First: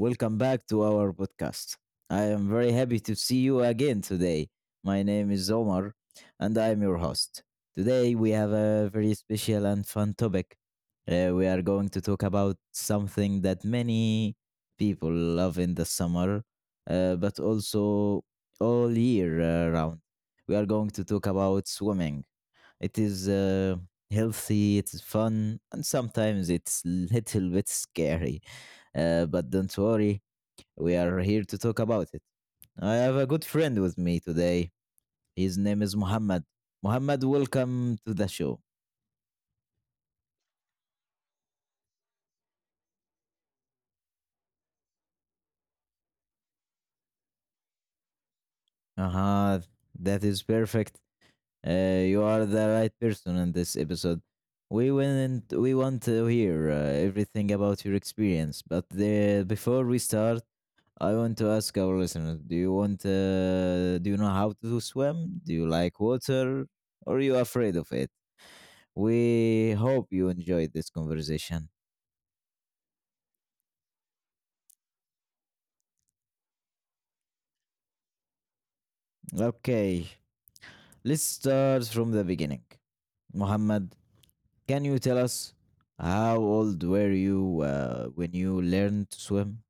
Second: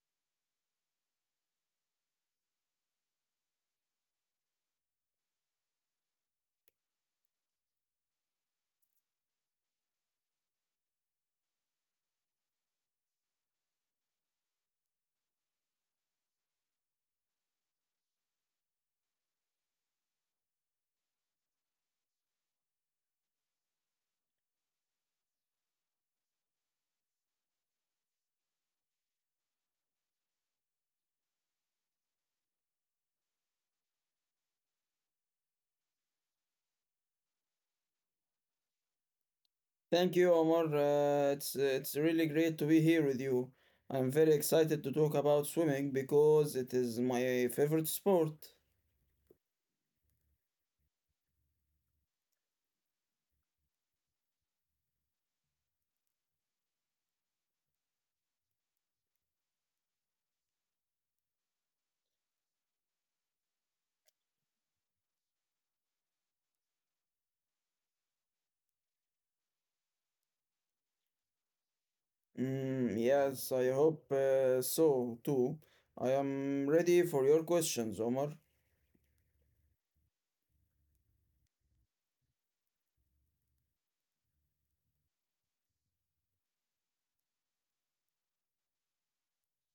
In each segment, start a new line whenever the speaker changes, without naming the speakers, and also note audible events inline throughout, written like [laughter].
Welcome back to our podcast. I am very happy to see you again today. My name is Omar, and I am your host. Today, we have a very special and fun topic. We are going to talk about something that many people love in the summer, but also all year round. We are going to talk about swimming. It is healthy, it is fun, and sometimes it's little bit scary. But don't worry, we are here to talk about it. I have a good friend with me today. His name is Muhammad. Muhammad, welcome to the show.
Thank you, Omar. It's really great to be here with you. I'm very excited to talk about swimming because it is my favorite sport.
Uh huh, that is perfect. You are the right person in this episode. We want to hear everything about your experience, but before we start, I want to ask our listeners: Do you want? Do you know how to swim? Do you like water? Or are you afraid of it? We hope you enjoyed this conversation.
Yes, I hope so too. I am ready for your questions, Omar.
Okay, let's start from the beginning. Muhammad, can you tell us how old were you when you learned to swim?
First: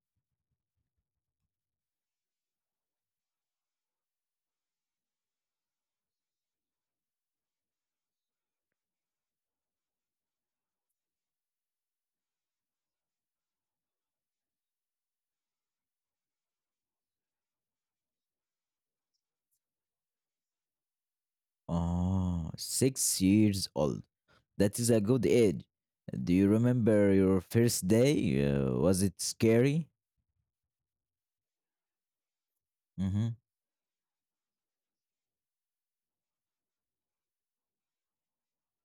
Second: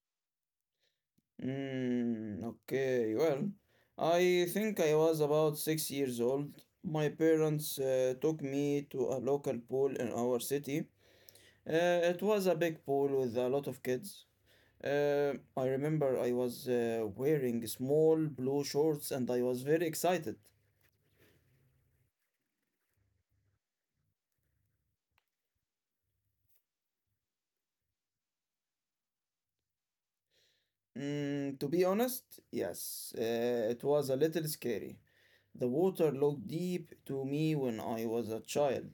Okay, well, I think I was about 6 years old. My parents took me to a local pool in our city. It was a big pool with a lot of kids. I remember I was wearing small blue shorts and I was very excited.
Oh, 6 years old. That is a good age. Do you remember your first day? Was it scary?
To be honest, yes,
Mm-hmm.
it was a little scary. The water looked deep to me when I was a child.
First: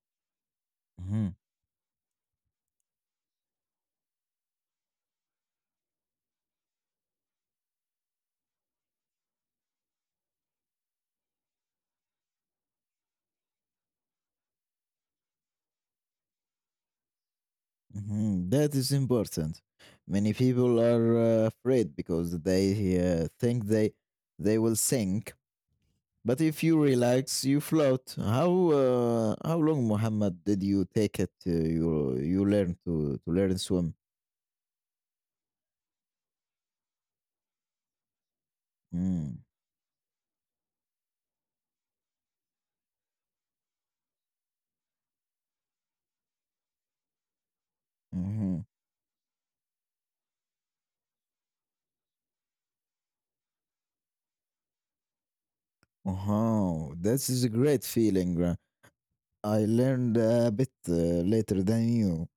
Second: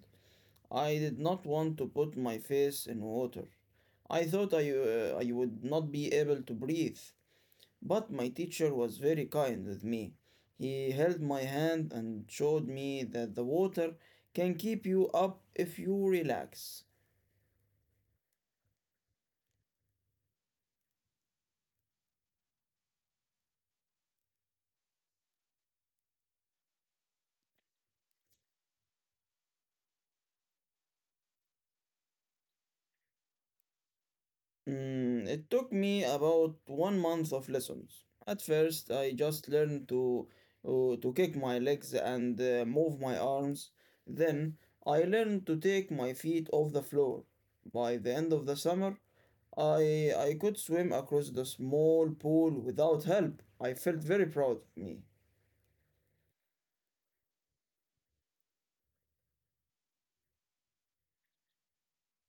I did
Mm-hmm.
not want to put my face in water. I thought I would not be able to breathe, but my teacher was very kind with me. He held my hand and showed me that the water can keep you up if you relax.
Mhm, that is important. Many people are afraid because they think they will sink. But if you relax, you float. How long, Muhammad, did you take it? You learn to learn swim.
It took me about 1 month of lessons. At first, I
Mm.
just learned to kick my legs and move my arms. Then I learned to take my feet off the floor. By the end of
Mm-hmm.
the summer, I could swim across the small pool without help. I felt very proud of me.
Oh, this is a great feeling. I learned a bit later than you.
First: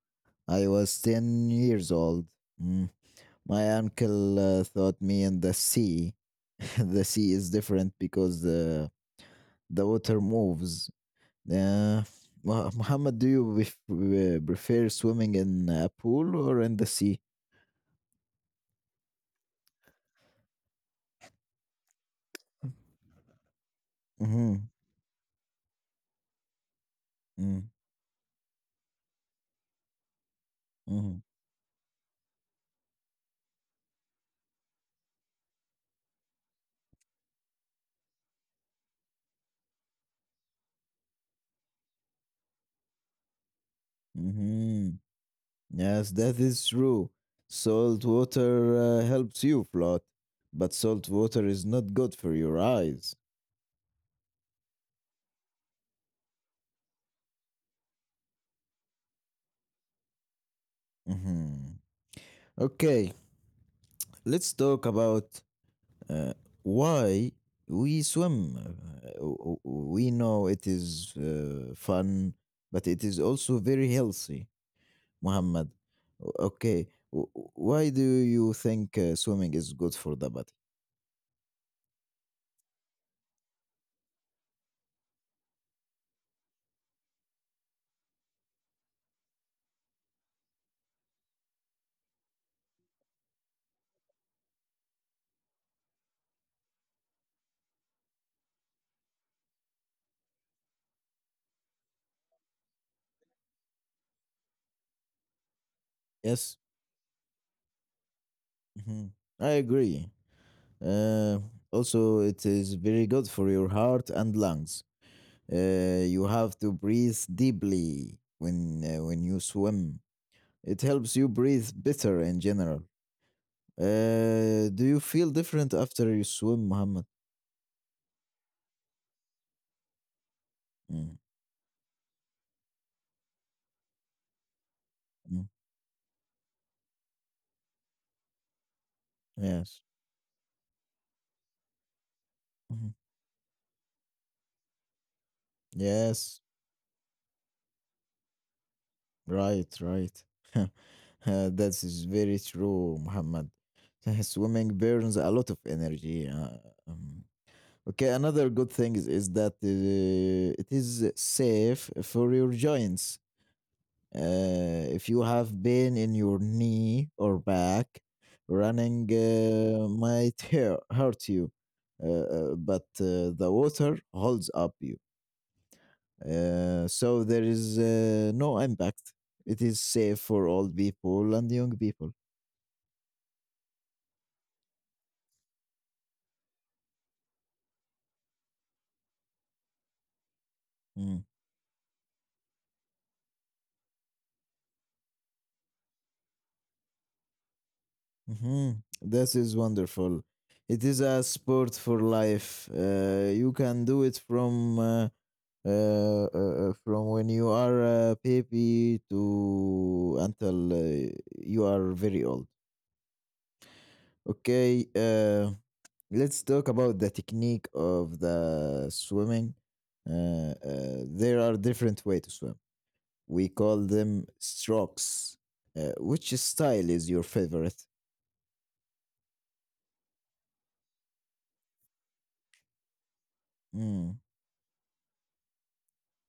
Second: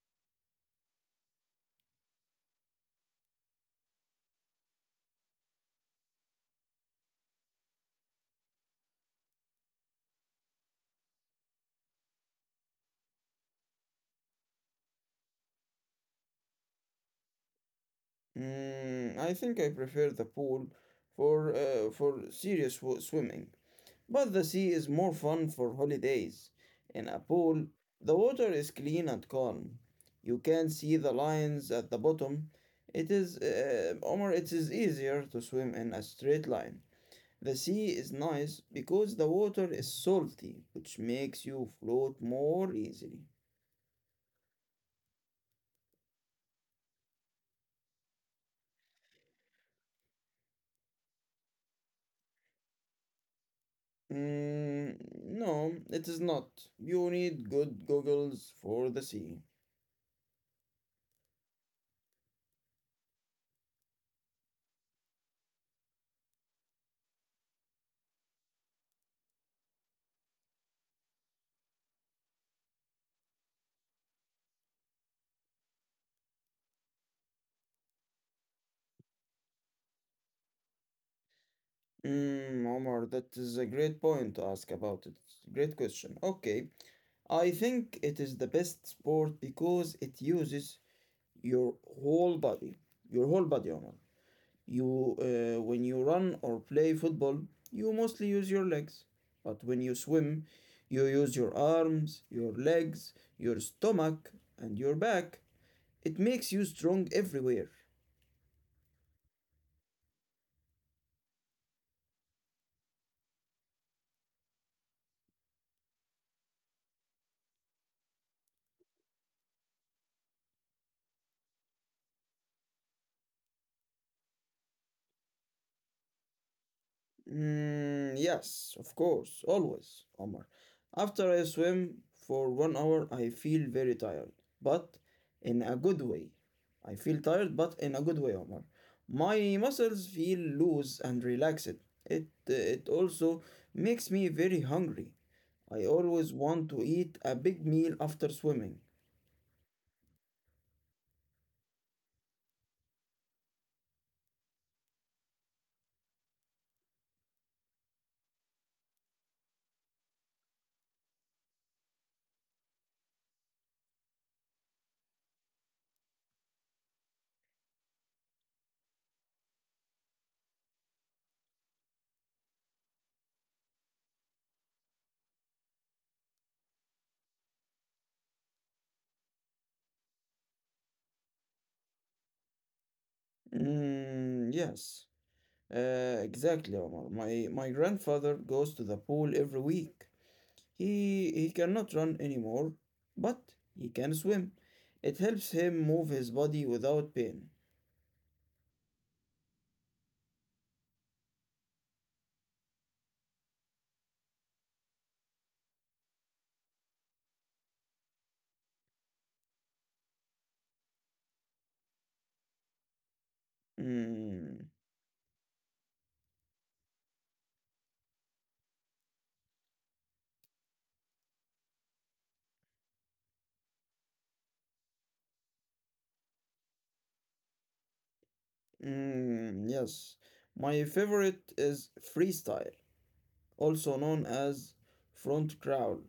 I was 10 years old. Mm. My uncle taught me in the sea. [laughs] The sea is different because the water moves. Uh, Muhammad, do you prefer swimming in a pool or in the sea?
I think I prefer the pool for swimming. But the
Mm-hmm.
sea is more fun for holidays. In a
Mm-hmm.
pool, the water is clean and calm. You can see the
Mm-hmm.
lines at the bottom. Omar, it is easier to swim in a straight line. The sea is nice because the water is salty, which makes you float more easily.
Mm-hmm. Yes, that is true. Salt water helps you float, but salt water is not good for your eyes.
Mm, no, it is not. You need good goggles for the sea.
Mm-hmm. Okay, let's talk about uh, why we swim. We know it is fun, but it is also very healthy, Muhammad. Why do you think swimming is good for the body?
Omar, that is a great point to ask about it. Great question. Okay, I think it is the best sport because it uses your whole body, your whole body, Omar. When you run or play football, you mostly use your legs, but when you swim, you use your arms, your legs, your stomach, and your back. It
Yes,
makes you strong everywhere.
mhm. I agree. Uh, Also, it is very good for your heart and lungs. You have to breathe deeply when you swim. It helps you breathe better in general. Do you feel different after you swim, Muhammad?
Yes, of course, always, Omar.
Mm,
After I swim for 1 hour, I feel very tired, but
mm,
in a good way. I feel tired, but in a good way, Omar. My
yes.
muscles feel loose and relaxed. It
Mhm.
it also makes me very hungry. I
Yes.
always want to eat a big meal after swimming.
Right, right. [laughs] That is very true, Muhammad. [laughs] Swimming burns a lot of energy. Um, okay, another good thing is that it is safe for your joints. If you have pain in your knee or back, running might hurt you, but the water holds up you. So there is no impact. It is safe for old people and young people.
Mm, yes, exactly, Omar. My grandfather goes to the pool every week.
Mm.
He cannot run anymore, but he can swim. It helps him move his body without pain.
Mhm. This is wonderful. It is a sport for life. You can do it uh, uh, from when you are a baby to until you are very old.
Mm,
Okay, let's talk about the technique of the swimming. There are different ways to swim. We call them strokes. Which style is your favorite?
mm, yes. My favorite is freestyle, also
Mm,
known as front crawl.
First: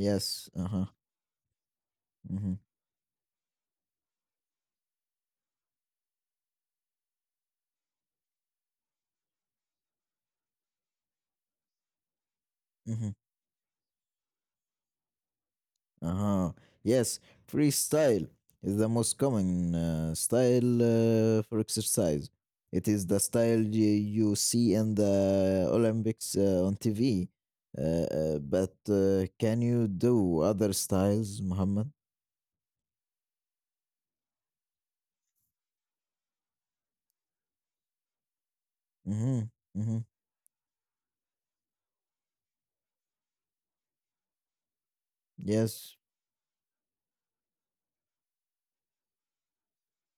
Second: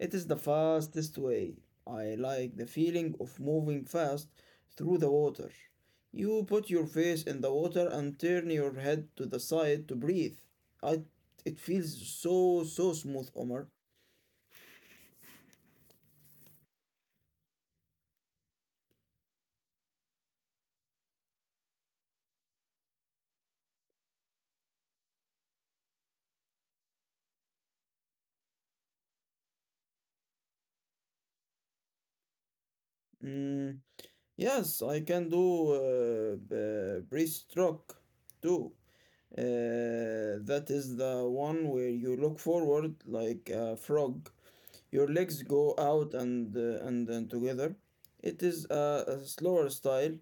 It is the
Uh huh.
fastest way. I
Mm-hmm.
like the feeling of moving fast through the water. You put your face in the water and turn your head to the side to breathe. I, it feels so, so smooth, Omar.
Uh-huh. Yes, freestyle is the most common style for exercise. It is the style you see in the Olympics on TV. But can you do other styles, Muhammad?
Mm, Yes, I can do breaststroke too.
Mm-hmm. Mm-hmm.
That is the one where you look forward like a frog. Your legs go
Yes.
out and then together. It is a slower style.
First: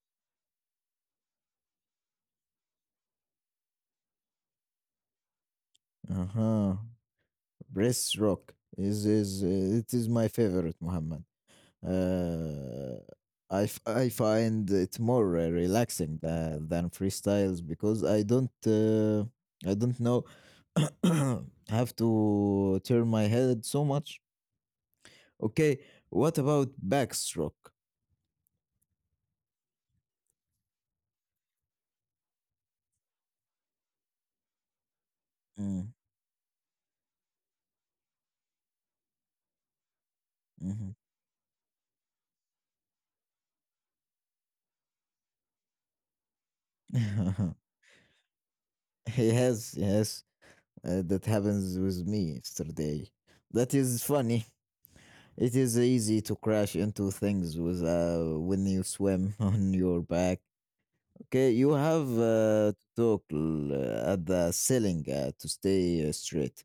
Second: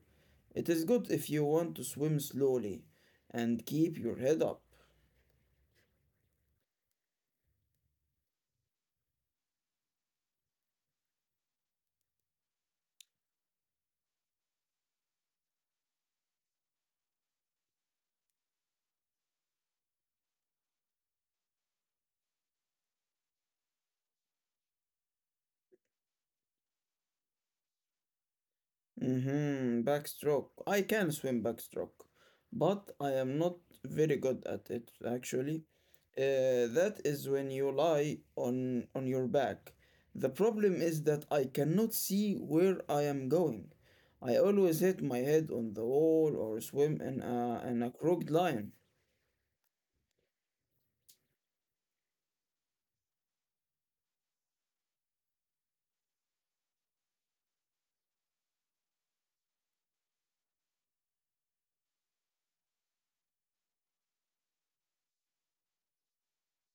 It is good if you want to swim slowly and keep your head up.
Uh-huh. Breast rock is it is my favorite, Muhammad. uh, I find it more relaxing than freestyles because I don't know [coughs] [clears throat] have to turn my head so much. Okay, what about backstroke?
Mm-hmm. Backstroke. I can swim backstroke, but I am not very good at it actually.
Mm,
That is when you lie on your back. The problem
mhm.
is that I cannot see where I am going. I always hit my head on the wall or swim in
[laughs]
in a crooked line.
Yes, yes, that happens with me yesterday. That is funny. It is easy to crash into things with when you swim [laughs] on your back. Okay, you have to talk at the ceiling to stay straight.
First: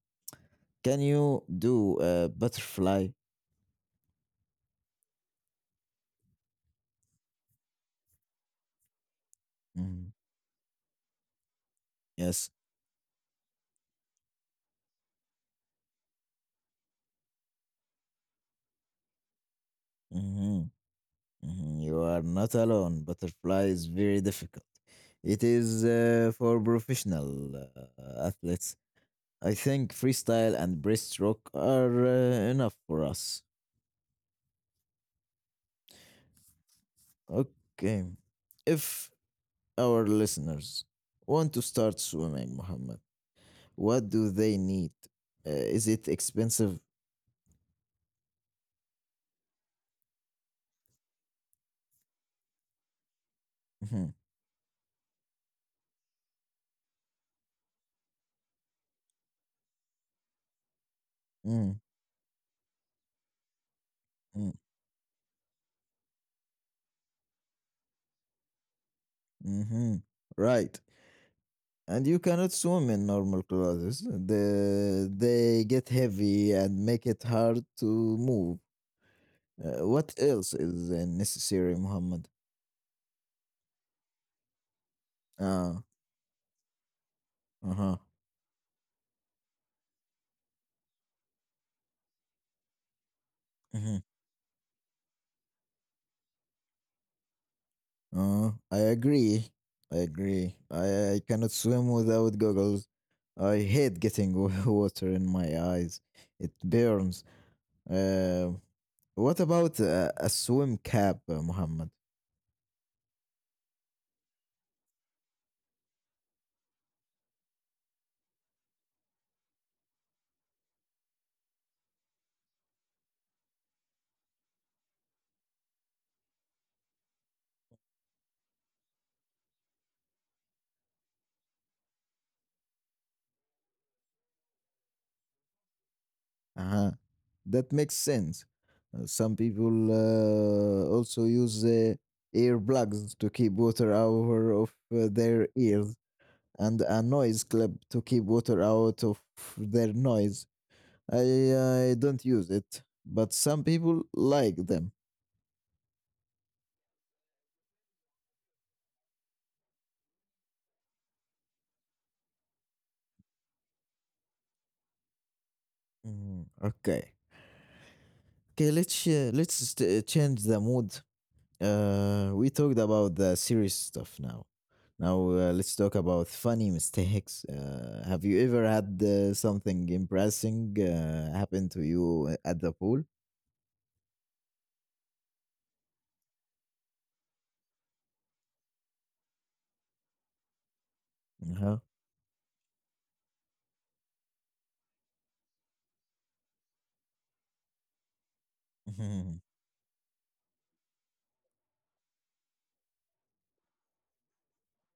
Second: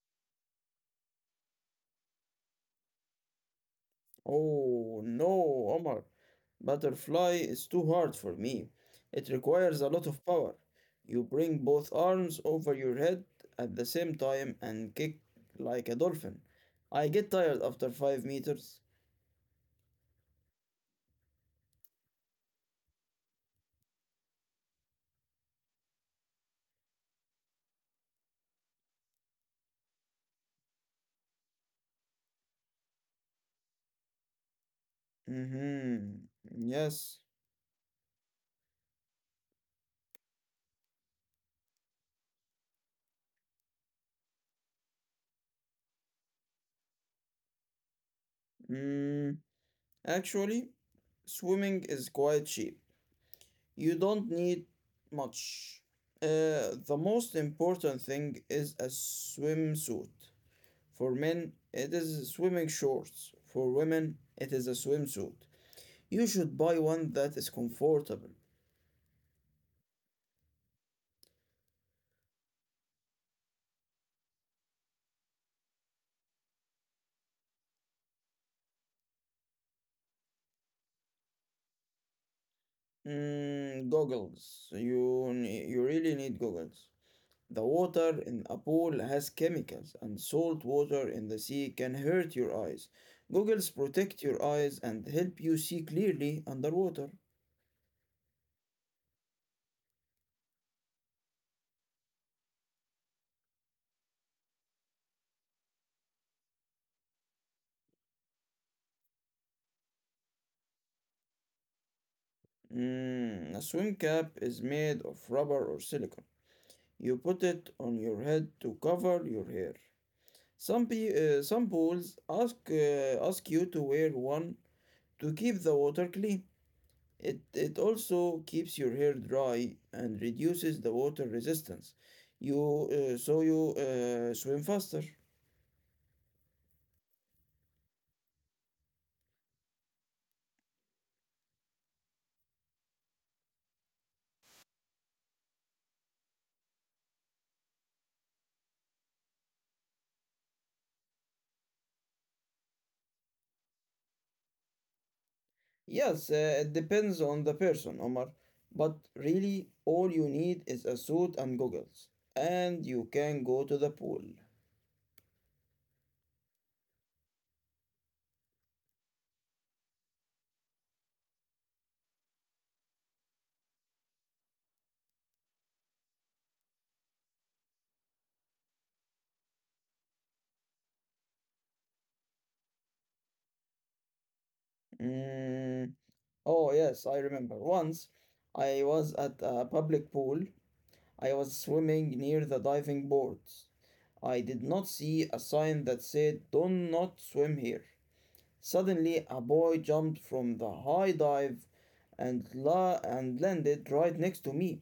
Can you do butterfly?
Oh no, Omar. Butterfly is too hard for me. It requires a lot
Mhm.
of power. You bring both arms
Yes.
over your head at the same time and kick like a dolphin. I get tired after 5 meters.
Hmm, hmm, you are not alone. Butterfly is very difficult. It is for professional athletes. I think freestyle and breaststroke are enough for us.
Mm-hmm. Yes.
Okay. If our listeners want to start swimming, Muhammad. What do they need? Is it expensive?
Mm, actually, swimming is quite cheap. You
Mhm,
don't need much. The most important thing is a swimsuit. For
mm,
men, it is swimming shorts. For women,
mm,
it is a swimsuit. You should buy one that is comfortable.
mhm. Right. And you cannot swim in normal clothes. They get heavy and make it hard to move. What else is necessary, Muhammad?
Goggles.
Ah,
You really need goggles. The
uh-huh.
water in a pool has chemicals, and salt water in the sea can hurt your eyes. Goggles
Mhm.
protect your eyes and help you see clearly underwater.
I agree. I agree. I cannot swim without goggles. I hate getting [laughs] water in my eyes. It burns. Uh, What about a swim cap, Muhammad?
A swim cap is made of rubber or silicone. You put it on your head to cover your hair. Some pe some pools ask ask you to wear one to keep the water clean. It also keeps your hair dry and reduces the water resistance. You so you swim faster.
Uh-huh. That makes sense. Some people also use earplugs to keep water out of their ears and a noise clip to keep water out of their noise. I don't use it, but some people like them.
Yes, it depends on the person, Omar. But really, all you need is a suit and goggles, and you can go to the pool.
Mm, okay. Okay, let's change the mood. We talked about the serious stuff now. Now let's talk about funny [laughs] mistakes. Have you ever had something embarrassing happen to you at the pool?
Mm. Oh yes, I remember. Once, I was at a public pool. I was
Uh-huh. [laughs]
swimming near the diving boards. I did not see a sign that said, "Do not swim here." Suddenly,
Mhm.
a boy jumped from the high dive and landed right next to me.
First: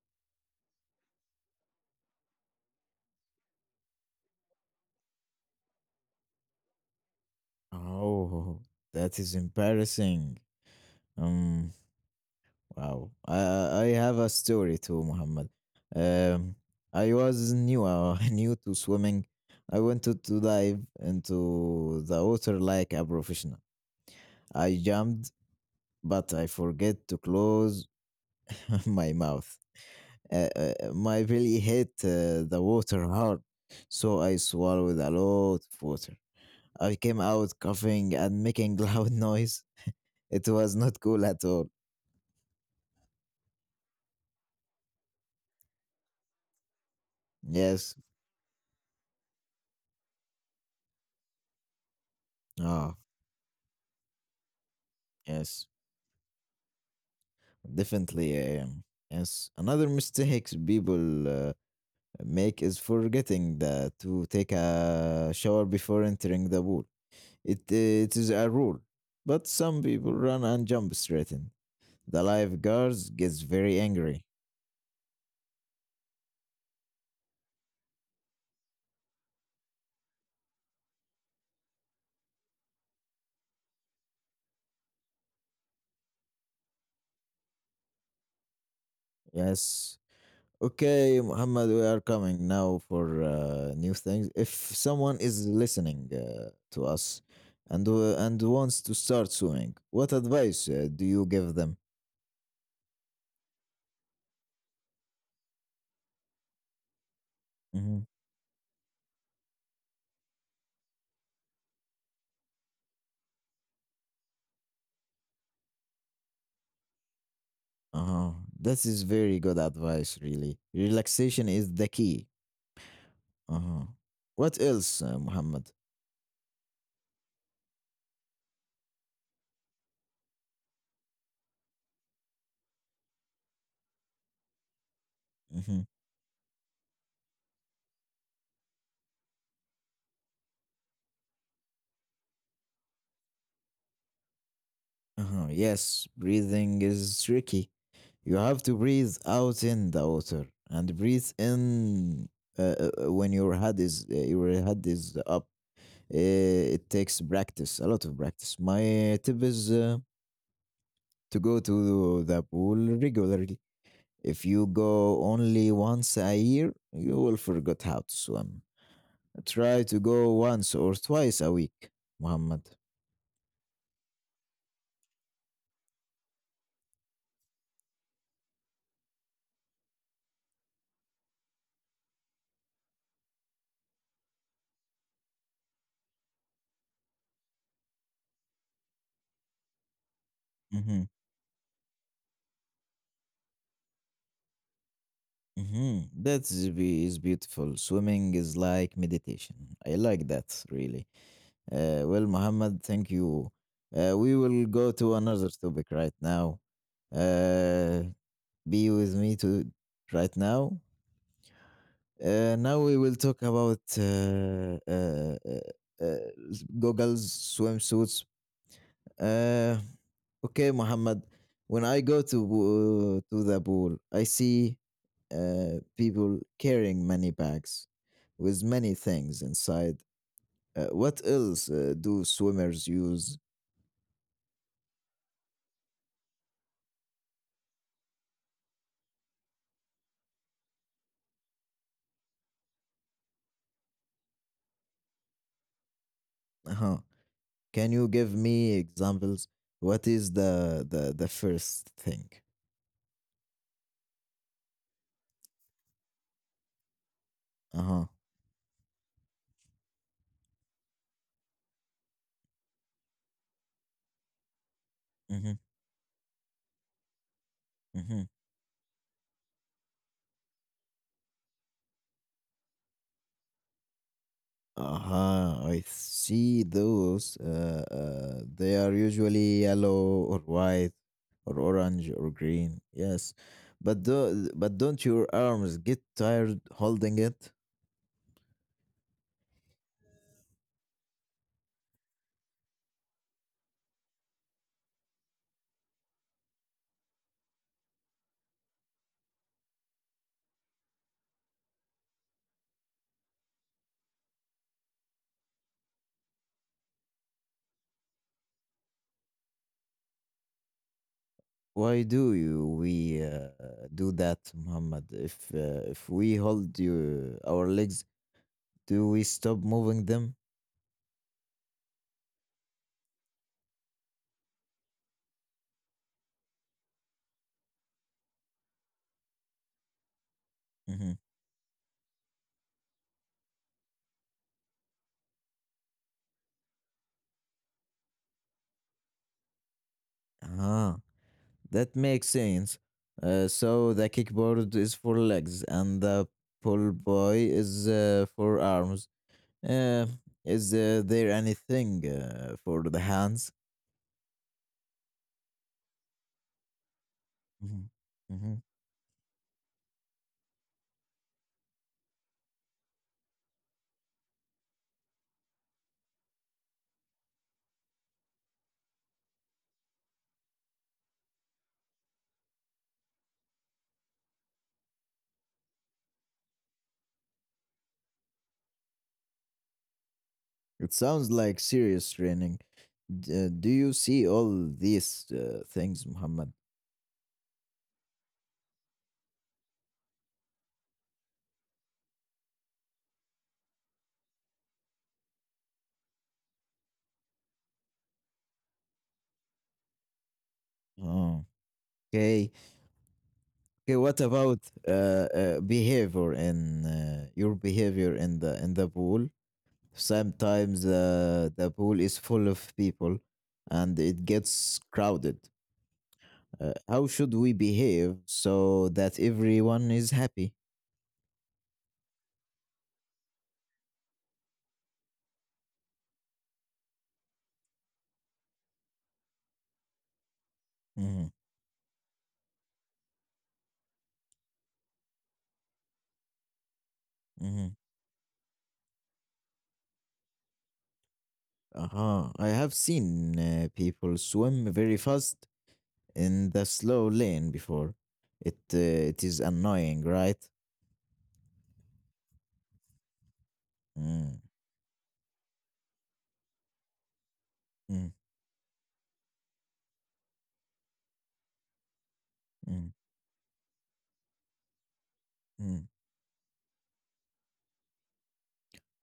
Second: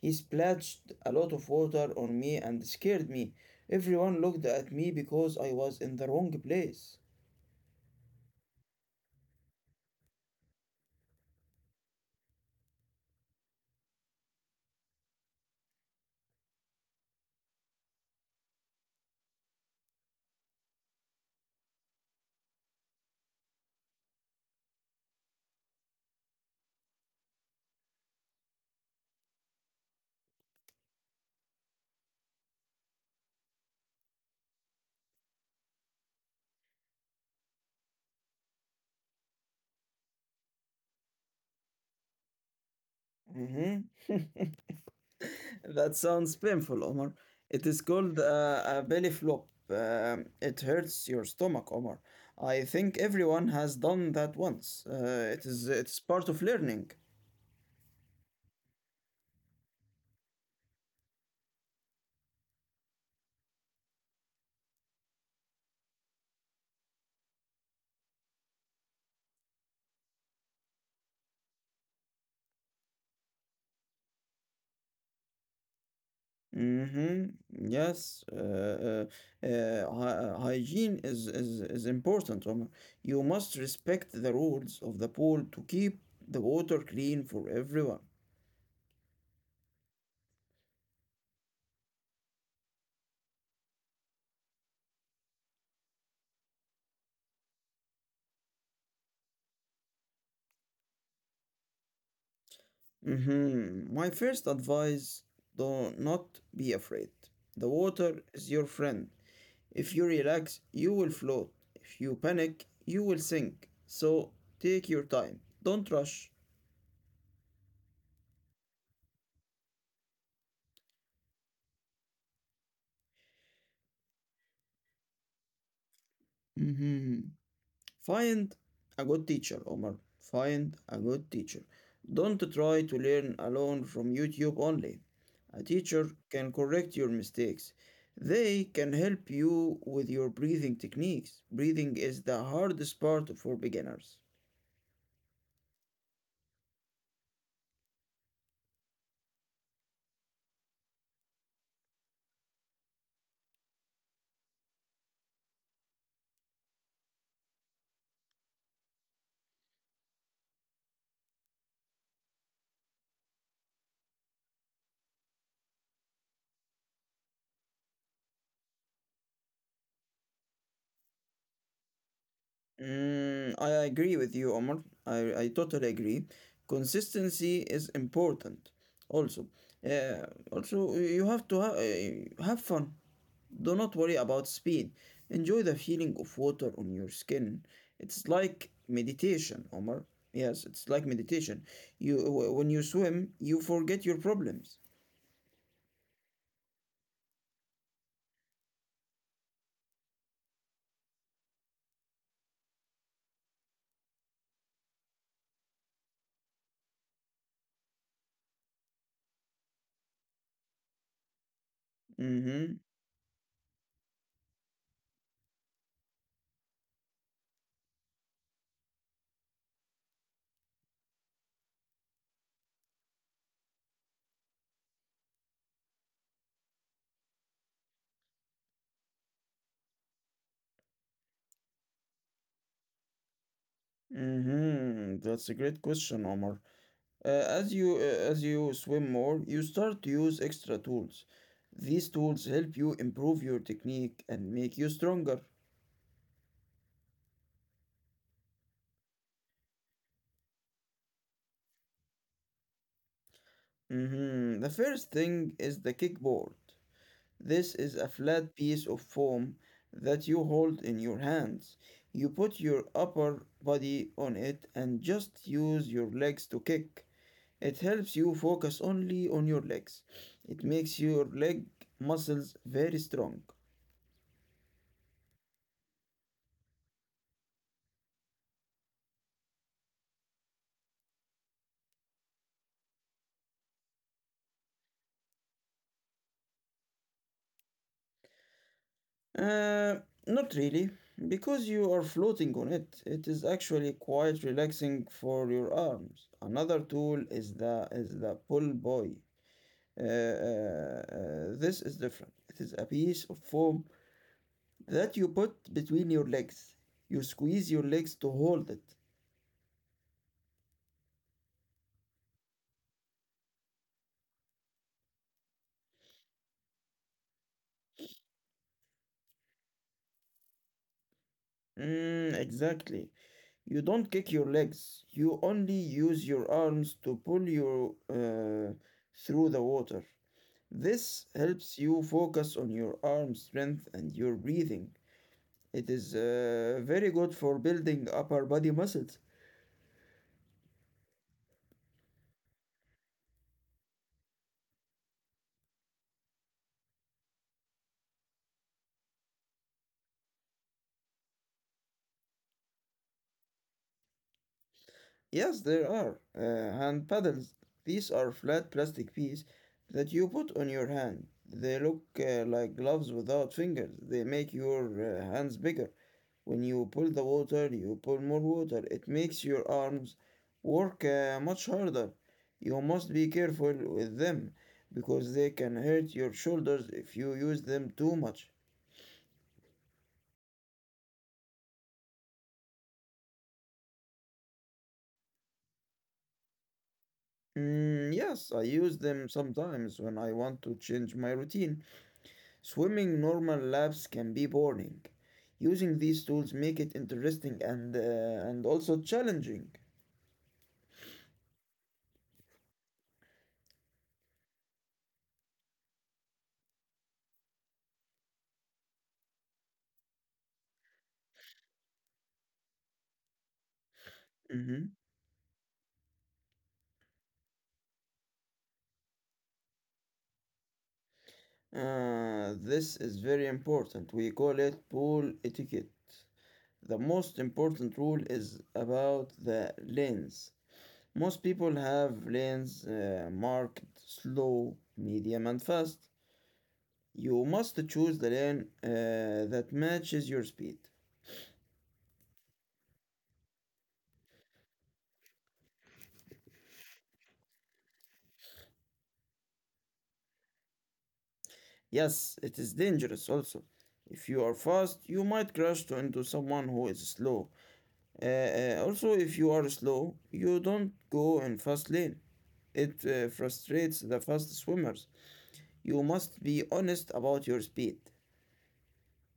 He splashed a lot of water on me and scared me. Everyone looked at me because I was in the wrong place.
Oh, that is embarrassing. Um, wow. I have a story too, Muhammad. Um, I was new, [laughs] new to swimming. I wanted to dive into the water like a professional. I jumped but I forget to close [laughs] my mouth. My belly hit the water hard, so I swallowed a lot of water. I came out coughing and making [laughs] loud noise. It was not cool at all.
Mhm. That sounds painful, Omar. It is called
Yes,
a belly flop. It hurts your stomach, Omar. I think
ah,
everyone has done that once.
yes,
It's part of learning.
definitely. Yes, another mistake people make is forgetting to take a shower before entering the pool. It is a rule, but some people run and jump straight in. The lifeguards gets very angry.
Mm-hmm. Yes. Hy- hygiene is important, Omar. You must respect the rules of the pool to keep the water clean for everyone.
Yes. Okay, Muhammad, we are coming now for new things. If someone is listening to us and wants to start swimming, what advice do you give them?
Mm-hmm. My first advice, do not be afraid. The
Hmm.
water is your friend. If you relax, you will float. If you panic, you will sink. So take your time. Don't rush.
Uh-huh. That is very good advice, really. Relaxation is the key. Uh-huh. What else, Muhammad?
Mhm. Find a good teacher, Omar. Find a good teacher. Don't try to learn alone from YouTube only. A
Hmm.
teacher can correct your mistakes. They can help you with your breathing techniques. Breathing is the hardest part for beginners.
Uh-huh. Yes, breathing is tricky. You have to breathe out in the water and breathe in when your head is up. It takes practice, a lot of practice. My tip is to go to the pool regularly. If you go only once a year, you will forget how to swim. Try to go once or twice a week, Muhammad.
I agree with you, Omar. I totally agree. Consistency is important. Also, uh, also you have to have fun. Do not worry about speed. Enjoy the feeling of water on your skin. It's like meditation, Omar. Yes, it's like
Mm-hmm.
meditation. When you swim, you forget your problems.
Mm-hmm. That is beautiful. Swimming is like meditation. I like that, really. Well, Muhammad, thank you. We will go to another topic right now. Uh, be with me to right now.
Mm-hmm.
Now we will talk about goggles, swimsuits. Uh, okay, Muhammad. When I go to the pool, I see people carrying many bags with many things inside. What else do swimmers use?
Mm-hmm. That's a great question, Omar. Uh, as you uh, as you swim more, you start to use extra tools. These tools help you improve your technique and make you stronger.
[laughs] Can you give me examples? What is the first thing?
Mhm. The first thing is the kickboard. This
Uh
is a
huh.
flat piece of foam that you hold in your hands. You put your upper body on it and just
Mm-hmm.
use your legs to kick. It helps
Mm-hmm.
you focus only on your legs. It makes your leg muscles very strong.
Uh huh. I see those. They are usually yellow or white or orange or green. Yes, but but don't your arms get tired holding it?
Uh, not really, because you are floating on it. It is actually quite relaxing for your arms. Another tool is the pull buoy. This is different. It is a piece of foam that you put between your legs. You squeeze your legs to hold it.
Why do you we do that, Muhammad? If we hold you our legs, do we stop moving them?
Exactly. You don't kick your legs. You only use your arms to pull you through the water.
Mm-hmm.
This helps you focus on your arm strength and your breathing. It is very good for building upper body muscles.
Uh-huh. That makes sense. So the kickboard is for legs and the pull boy is for arms. Uh, is there anything for the hands?
Yes, there are hand paddles.
Hmm,
These are
hmm,
flat plastic pieces that you put on your hand. They look like gloves without fingers. They make your hands bigger. When you pull the water, you pull more water. It makes your arms work much harder. You must be careful with them because they can hurt your shoulders if you use them too much.
it sounds like serious training. Do you see all these things, Muhammad?
Yes, I use them sometimes when I want to change my routine. Swimming normal laps can be boring. Using these tools make it interesting and also challenging.
Oh, okay. Okay. What about uh, behavior in your behavior in the pool? Sometimes the pool is full of people and it
Mhm.
gets crowded. How should we behave so that everyone is happy?
This is very important. We call it pool etiquette. The most important rule is about the lanes. Most
Hmm,
people have lanes marked slow, medium, and fast. You must
hmm.
choose the lane that matches your speed.
Uh-huh. I have seen people swim very fast in the slow lane before. It is annoying, right?
Yes, it is dangerous also. If you are
Mm,
fast, you might into someone who is slow.
mm,
Also, if you are slow, you don't go in fast lane. It
mm,
uh, frustrates the fast swimmers. You
mm.
must be honest about your speed.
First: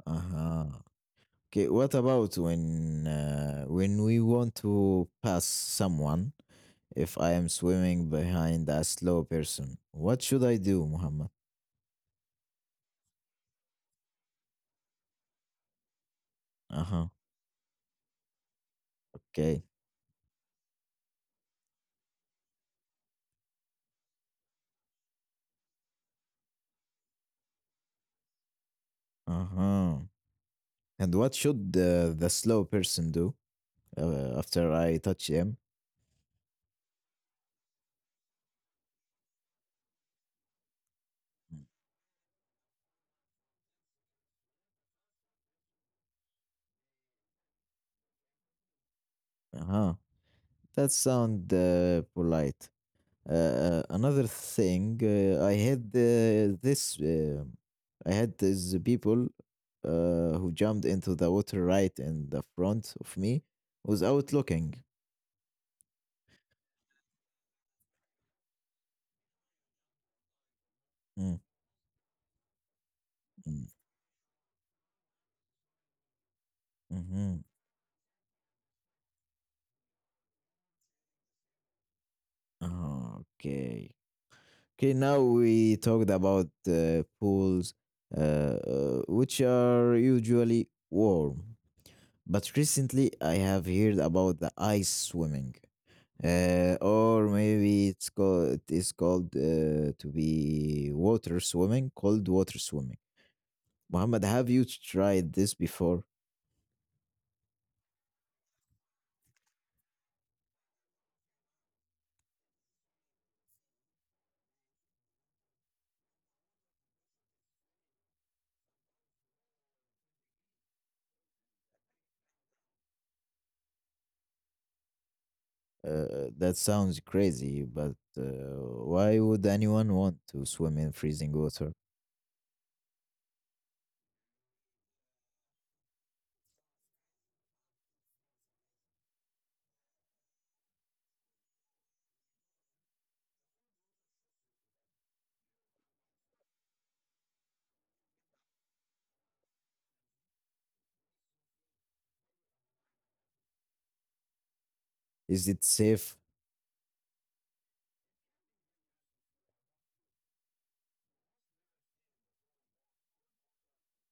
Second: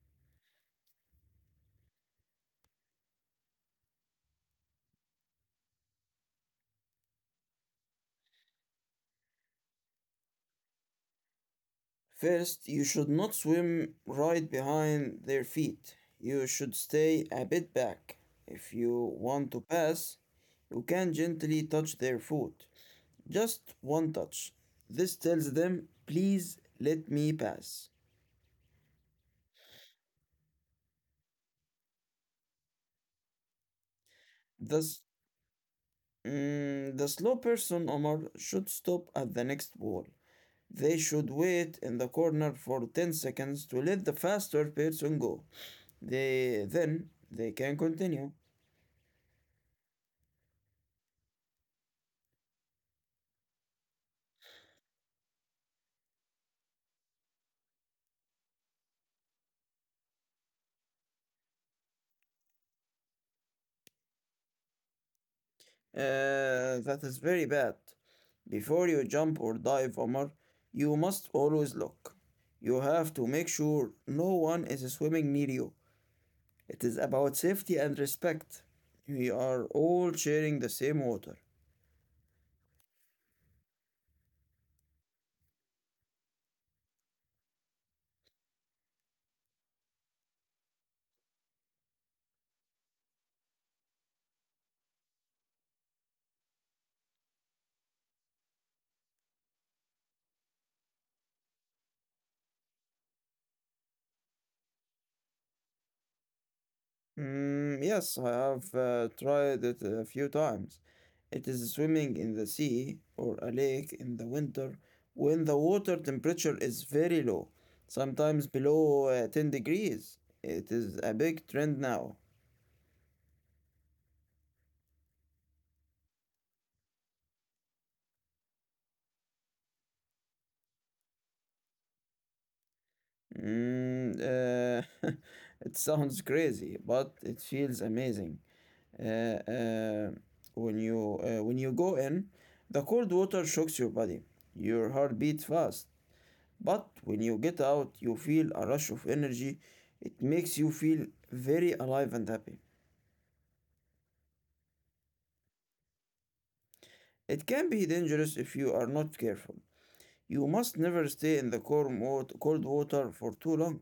Uh-huh. Okay, what about when we want to pass someone? If I am swimming behind a slow person, what should I do, Muhammad?
First, you should not swim right behind their feet. You should
Uh huh.
stay a bit back. If you want
Okay.
to pass, you can gently touch their foot. Just one touch. This tells them, please let me pass.
Uh huh. And what should the slow person do after I
Thus,
touch him?
the slow person, Omar, should stop at the next wall. They should wait in the corner for 10 seconds to let the faster person go. Then they can continue.
Uh huh. That sound polite. Another thing, I had this, I had these people who jumped into the water right in the front of me without looking.
That is very bad. Before you jump or dive, Omar, you
Mm,
must always look. You have to make
mm,
sure no one is swimming near you. It is
mhm.
about safety and respect. We are all sharing the same water.
Okay. Okay, now we talked about pools, which are usually warm. But recently I have heard about the ice swimming. Or maybe it is called to be water swimming, cold water swimming. Muhammad, have you tried this before?
Yes, I have tried it a few times. It is swimming in the sea or a lake in the winter when the water temperature is very low, sometimes below 10 degrees. It is a big trend now.
That sounds crazy, but why would anyone want to swim in freezing water?
Mm, uh, [laughs] it sounds crazy, but it feels amazing. Uh, uh, when you go in, the cold water shocks your body. Your heart beats fast, but when you get out, you feel a rush of energy. It makes you feel very alive and happy.
Is it safe?
It can be dangerous if you are not careful. You must never stay in the cold water for too long.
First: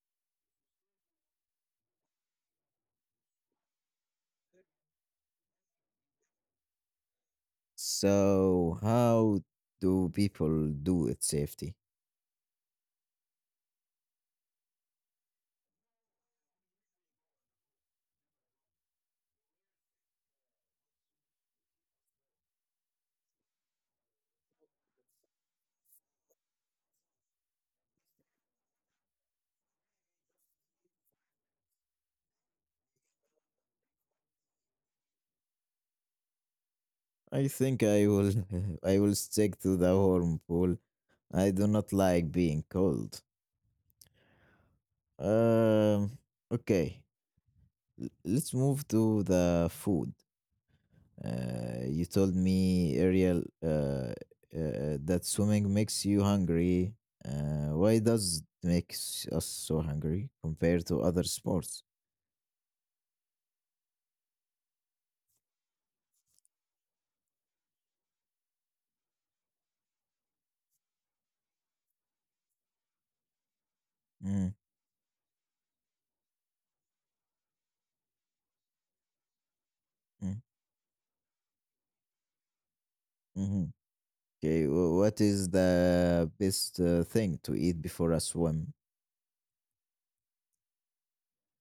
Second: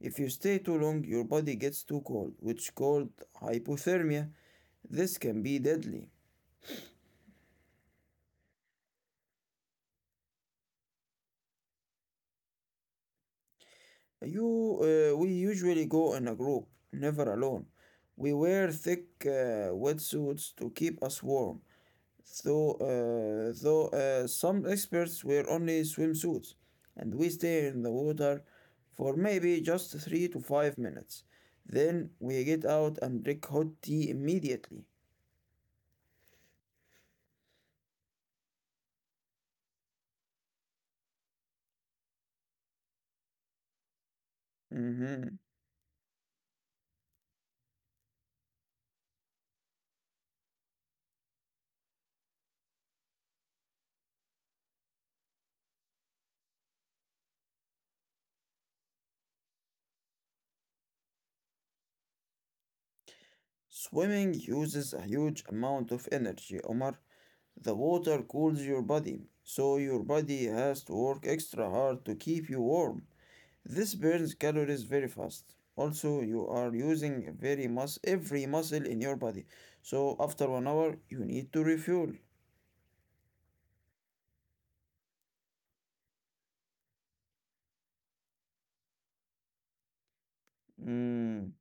If you stay too long, your body gets too cold, which is called hypothermia. This can be deadly.
So how do people do it safety?
You, we usually go in a group, never alone. We wear thick wetsuits to keep us warm. Though some experts wear only swimsuits, and we stay in the water for maybe just 3 to 5 minutes. Then we get out and drink hot tea immediately.
I think I will [laughs] I will stick to the warm pool. I do not like being cold.
Mhm.
Um, okay. Let's move to the food. You told me, Ariel, that swimming makes you hungry. Why does it makes us so hungry compared to other sports?
Swimming uses a huge amount of energy, Omar. The water cools your body, so your body has to work extra hard to keep you warm. This burns
Mm,
calories very fast. Also, you are using very mus every muscle in your body. So
mm,
after 1 hour, you need to refuel.
hmm. Okay, what is the best thing to eat before a swim?
Mm.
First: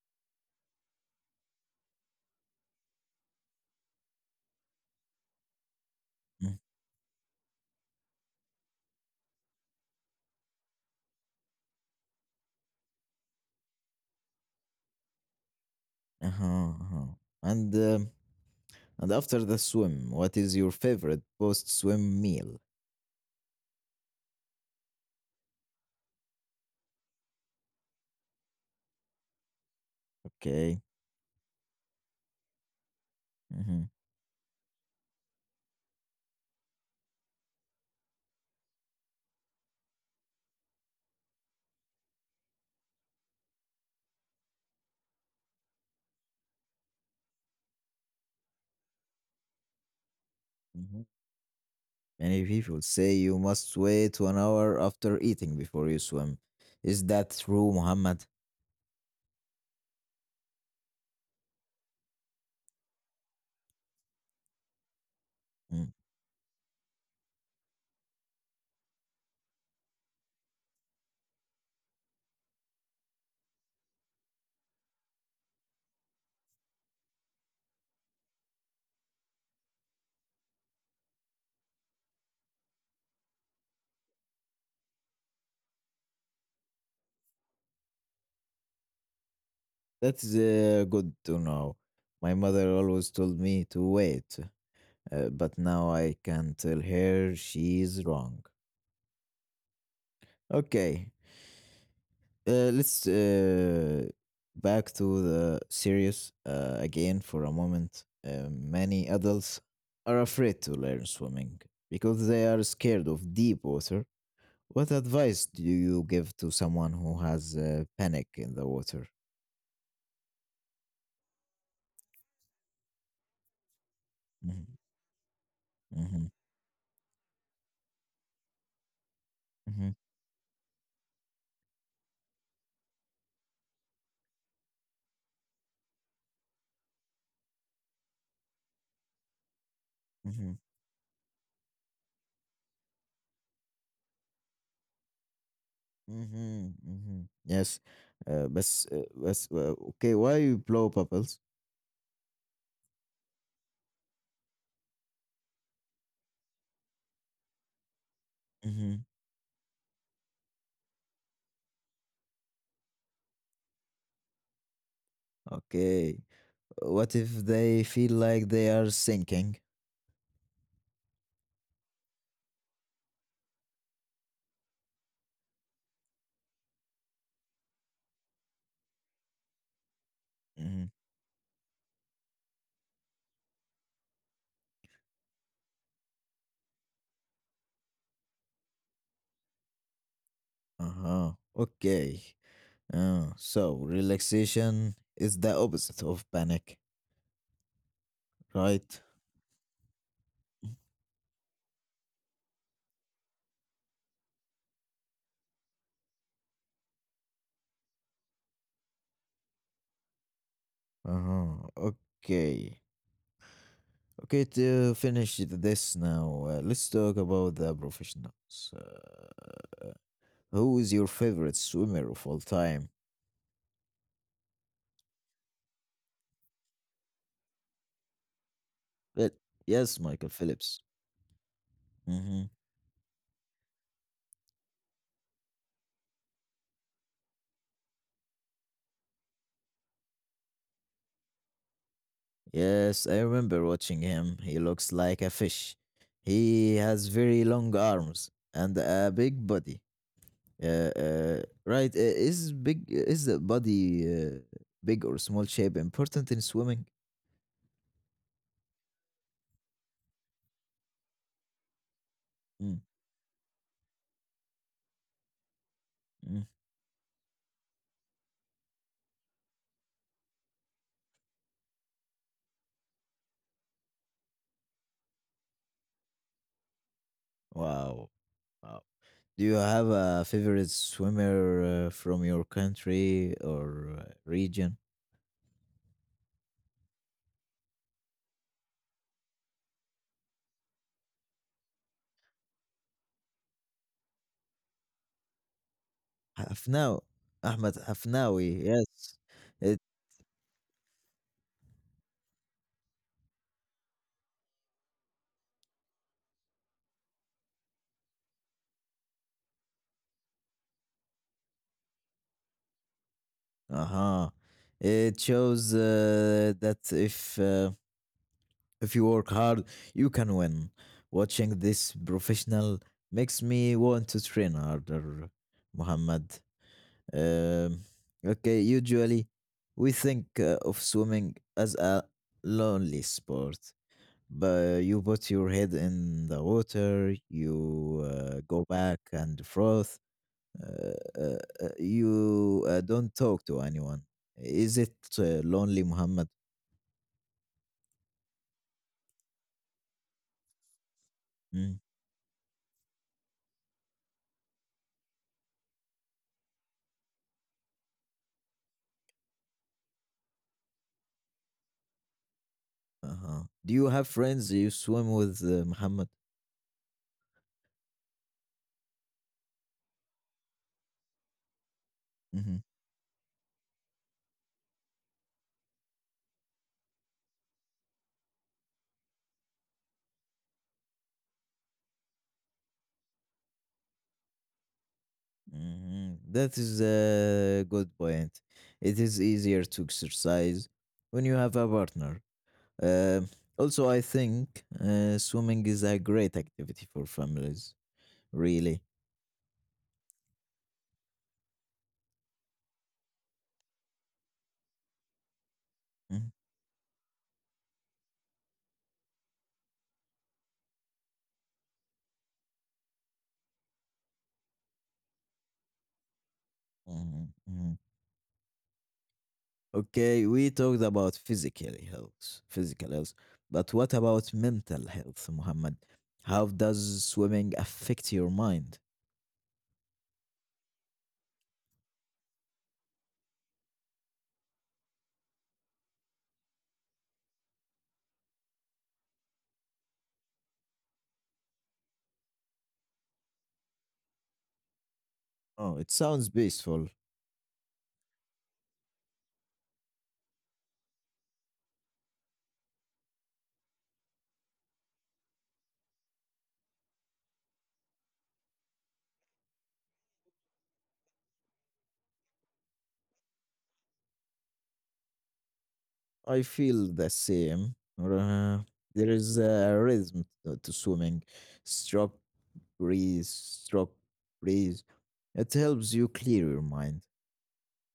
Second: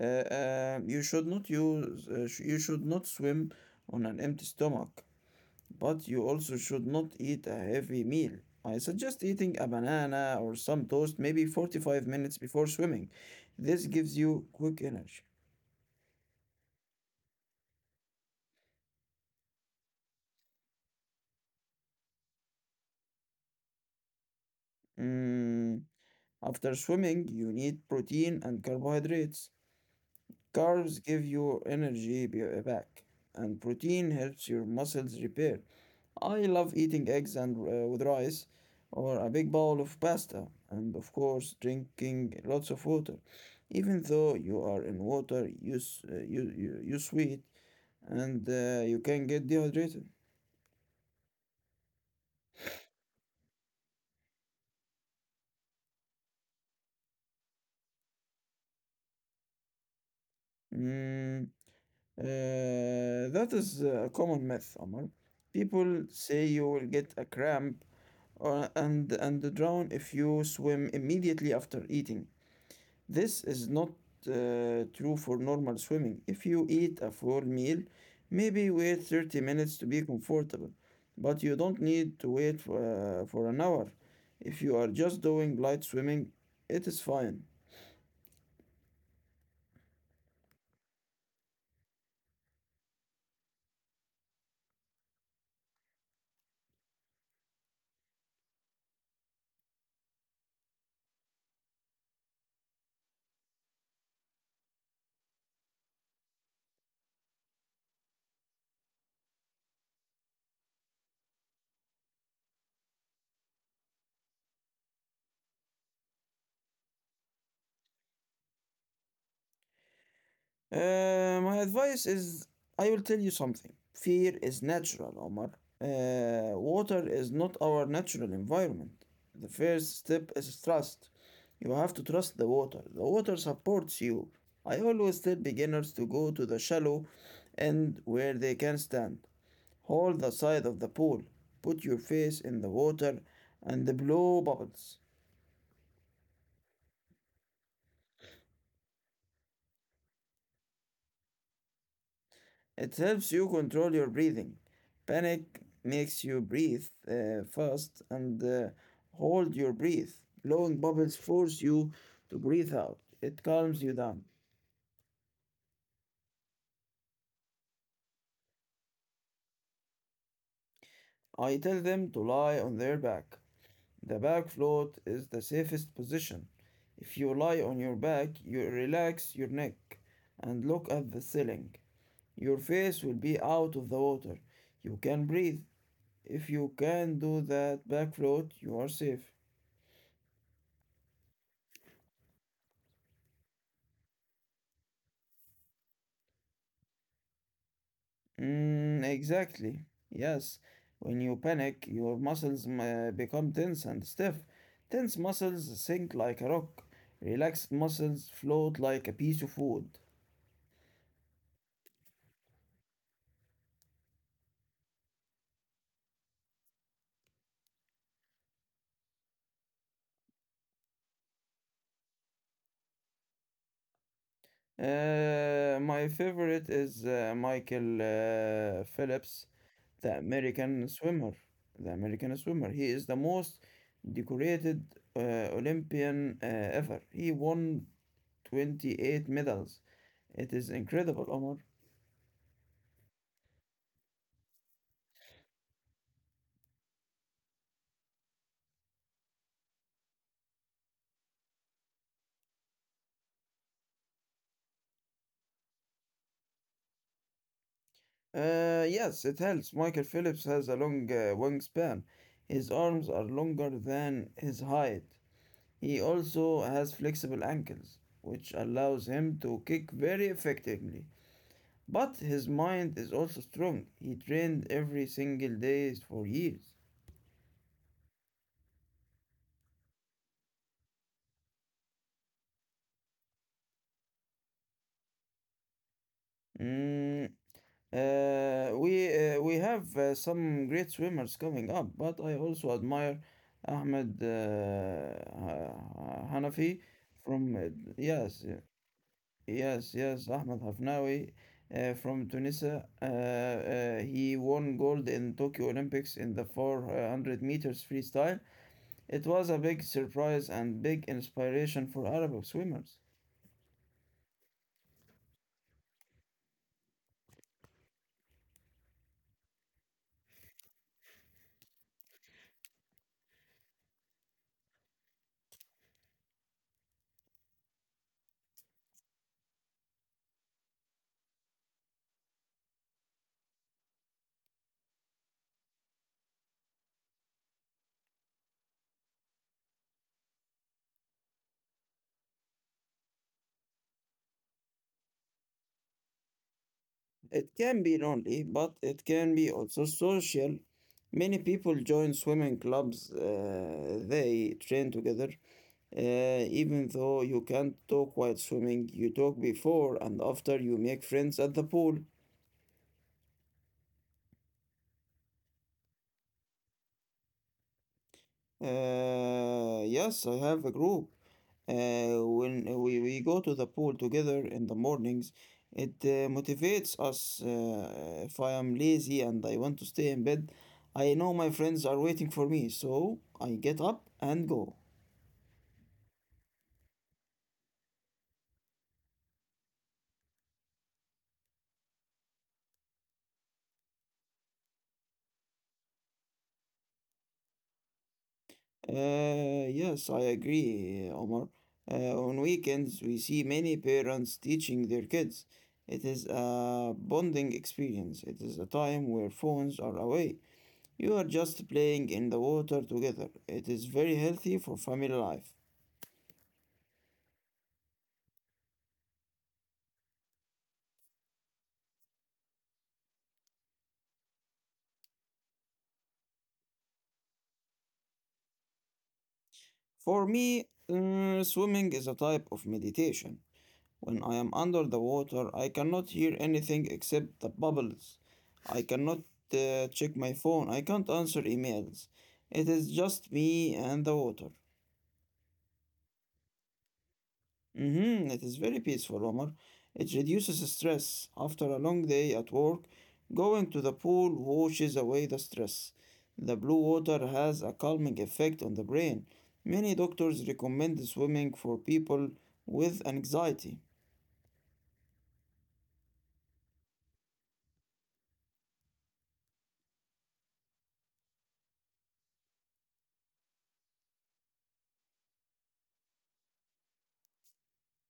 You should not use. Sh- You should not swim on an empty stomach. But you
Mm,
also should not eat a heavy meal. I suggest eating a banana or some toast maybe 45 minutes before swimming. This gives you quick energy.
uh-huh, uh-huh. And um, and after the swim, what is your favorite post-swim meal?
Mm. After swimming, you need protein and carbohydrates.
Okay.
Carbs give you energy back, and
Mm-hmm.
protein helps your muscles repair. I love eating eggs and with rice, or a big bowl of pasta, and of course drinking lots of water. Even though you are in water, you sweat, and you can get dehydrated.
Mm-hmm. Many people say you must wait 1 hour after eating before you swim. Is that true, Muhammad?
Mm, that is a common myth, Omar. People
Mm,
say you will get a cramp or and drown if you swim immediately after eating. This is not true for normal swimming. If you eat a full meal, maybe wait 30 minutes to be comfortable, but you don't need to wait for an hour. If you are just doing light swimming, it is fine.
that's good to know. My mother always told me to wait, but now I can tell her she's wrong. Okay, let's back to the serious again for a moment. Many adults are afraid to learn swimming because they are scared of deep water. What advice do you give to someone who has panic in the water?
My advice is I will tell you something. Fear is
Mhm,
natural, Omar.
mhm,
Water is not our natural environment. The first
mhm,
step is trust. You have to trust the water. The water supports you. I always tell beginners to go to the shallow end where they can stand. Hold the side
mhm,
of the pool, put your face in the water, and blow bubbles.
mhm, mhm. Yes, but okay, why you blow bubbles?
It helps you control your breathing. Panic makes you breathe fast and
Hmm.
hold your breath. Blowing bubbles force you to breathe out. It calms you down.
Okay, what if they feel like they are sinking?
I tell them to lie on their back. The back float is the safest position. If you lie on your back, you relax your neck and look
Hmm.
at the ceiling. Your face will be out of the water. You can breathe. If you can do that back float, you are safe.
Uh huh. Okay. So relaxation is the opposite of panic,
Mm,
right?
exactly. Yes. When you panic, your muscles become tense and stiff. Tense muscles sink like a rock. Relaxed muscles float like a piece of wood.
Uh huh. Okay. Okay, to finish this now, let's talk about the professionals. Who is your favorite swimmer of all time?
My favorite is Michael Phillips,
Well, yes,
the
Michael
American
Phillips.
swimmer. The American
Hmm.
swimmer. He is the most decorated Olympian ever. He won 28 medals. It is incredible, Omar.
Yes, I remember watching him. He looks like a fish. He has very long arms and a big body. Right, is the body big or small shape important in swimming?
Yes, it helps. Michael Phillips has a long wingspan. His
Mm,
arms are longer than his height. He
mm.
also has flexible ankles, which allows him to kick very effectively. But his mind is also strong. He trained every single day for years.
Wow. Wow. Do you have a favorite swimmer from your country or region?
Mm, we have some great swimmers coming up, but I also admire Ahmed Hanafi
Afnao,
from
Ahmed
yes.
Afnawi, yes.
Yes,
It
yes, Ahmed Hafnaoui from Tunisia. He won gold in Tokyo Olympics in the 400 meters freestyle. It was a big surprise and big inspiration for Arab swimmers.
uh-huh. It shows that if you work hard, you can win. Watching this professional makes me want to train harder, Muhammad. Um, okay, usually we think of swimming as a lonely sport, but you put your head in the water, you go back and froth, uh, uh, you don't talk to anyone. Is it lonely, Muhammad?
It can be lonely, but it can be also social. Many people
Mm,
join swimming clubs. They train together. Even though you can't talk while swimming, you talk before and after you make friends at the pool.
uh-huh. Do you have friends you swim with, Muhammad?
Yes, I have a group. Uh,
Mhm,
we go to the pool together in the mornings, it motivates us. If I am lazy and I want to stay in bed, I know my friends are waiting for me, so I get up and go.
mhm. That is a good point. It is easier to exercise when you have a partner. Uh. Also, I think swimming is a great activity for families, really.
Yes, I agree, Omar. On weekends, we see many parents teaching their kids. It is
Mm-hmm.
a bonding experience. It is a time where phones are away. You are just playing in the water together. It is very healthy for family life.
Mhm, mhm. Okay, we talked about physical health, but what about mental health, Muhammad? How does swimming affect your mind?
For me, swimming is a type of meditation. When I am under the water, I cannot hear anything except the bubbles. I cannot check my phone. I can't answer emails. It is just me and the water.
Oh, it sounds peaceful.
Mm-hmm. It is very peaceful, Omar. It reduces stress. After a long day at work, going to the pool washes away the stress. The blue water has a calming effect on the brain. Many doctors recommend swimming for people with anxiety.
I feel the same. Uh, there is a rhythm to swimming. Stroke, breathe, stroke, breathe. It helps you clear your mind.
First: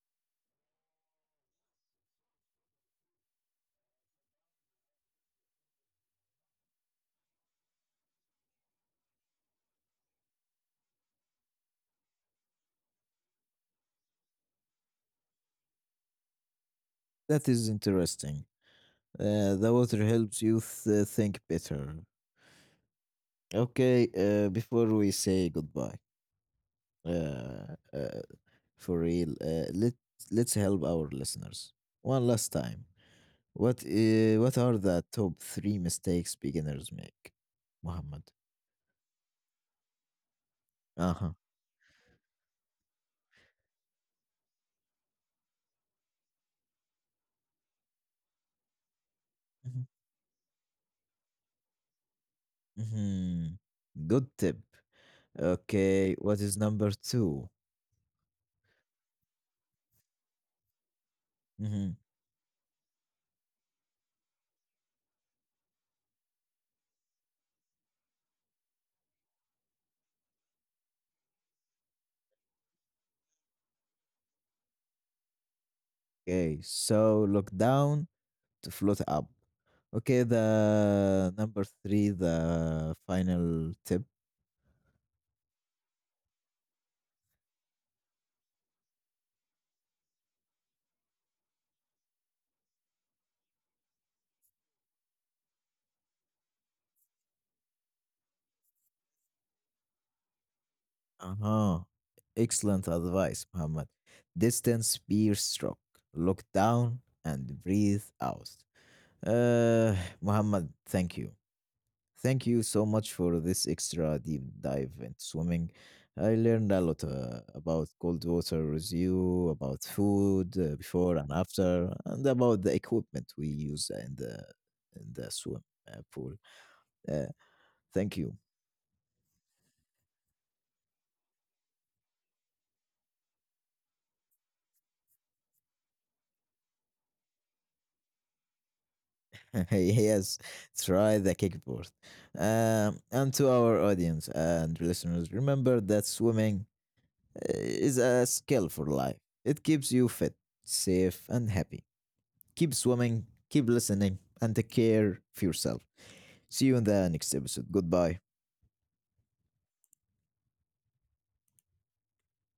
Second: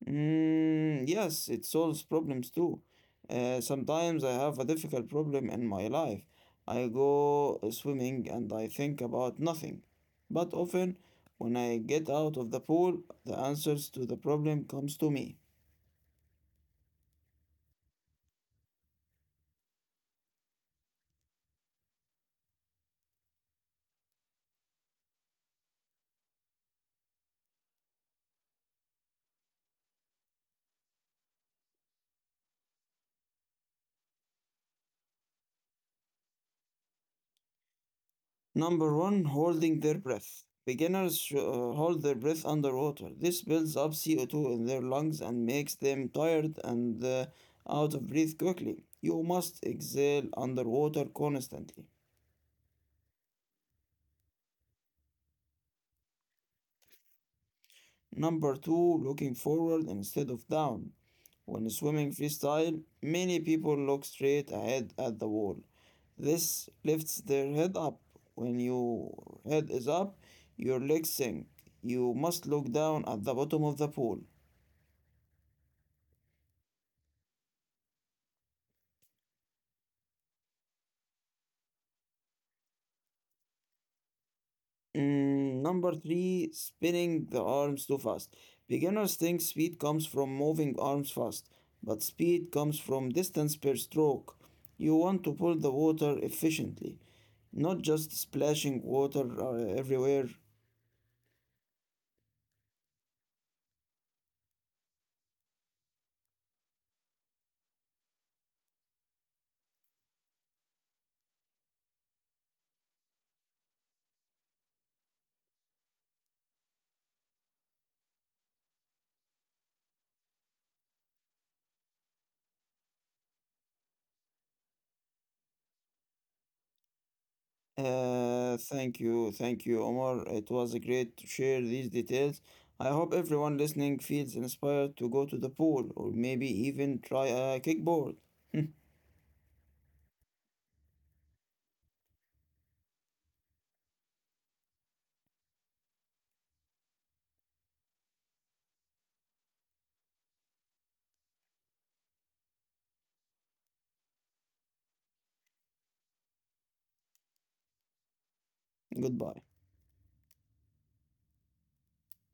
Mm, yes, it solves problems too. Sometimes I have a difficult problem in my life. I go swimming and I think about nothing. But often, when I get out of the pool, the answers to the problem comes to me.
That is interesting. The water helps you think better. Okay, before we say goodbye, uh, uh, for real, let's help our listeners one last time. What are the top three mistakes beginners make, Muhammad?
Number one, holding their breath. Beginners
Uh
sh-
huh.
uh, hold their breath underwater. This builds up CO2 in their lungs and makes them tired and out of breath quickly. You must exhale underwater constantly.
Hmm. Good tip. Okay, what is number 2?
Number two, looking forward instead of down. When
Mm-hmm.
swimming freestyle, many people look straight ahead at the wall. This lifts their head up. When your head is up, your legs sink. You must look down at the bottom of the pool.
Okay, so look down to float up. Okay, the number three, the final tip.
Mm, number three, spinning the arms too fast. Beginners think speed comes from moving arms fast, but speed comes from distance per stroke. You want to pull the water efficiently, not just splashing water everywhere.
Uh-huh. Excellent advice, Muhammad. Distance spear stroke. Look down and breathe out. Uh, Muhammad, thank you. Thank you so much for this extra deep dive into swimming. I learned a lot about cold water with you, about food before and after, and about the equipment we use in the swim pool. Uh, thank you.
Thank you, thank you, Omar. It was great to share these details. I hope everyone listening feels inspired to go to the pool or maybe even try a kickboard.
[laughs] Yes, try the kickboard. And to our audience and listeners, remember that swimming is a skill for life. It keeps you fit, safe, and happy. Keep swimming, keep listening, and take care of yourself. See you in the next episode. Goodbye.
[laughs] Goodbye.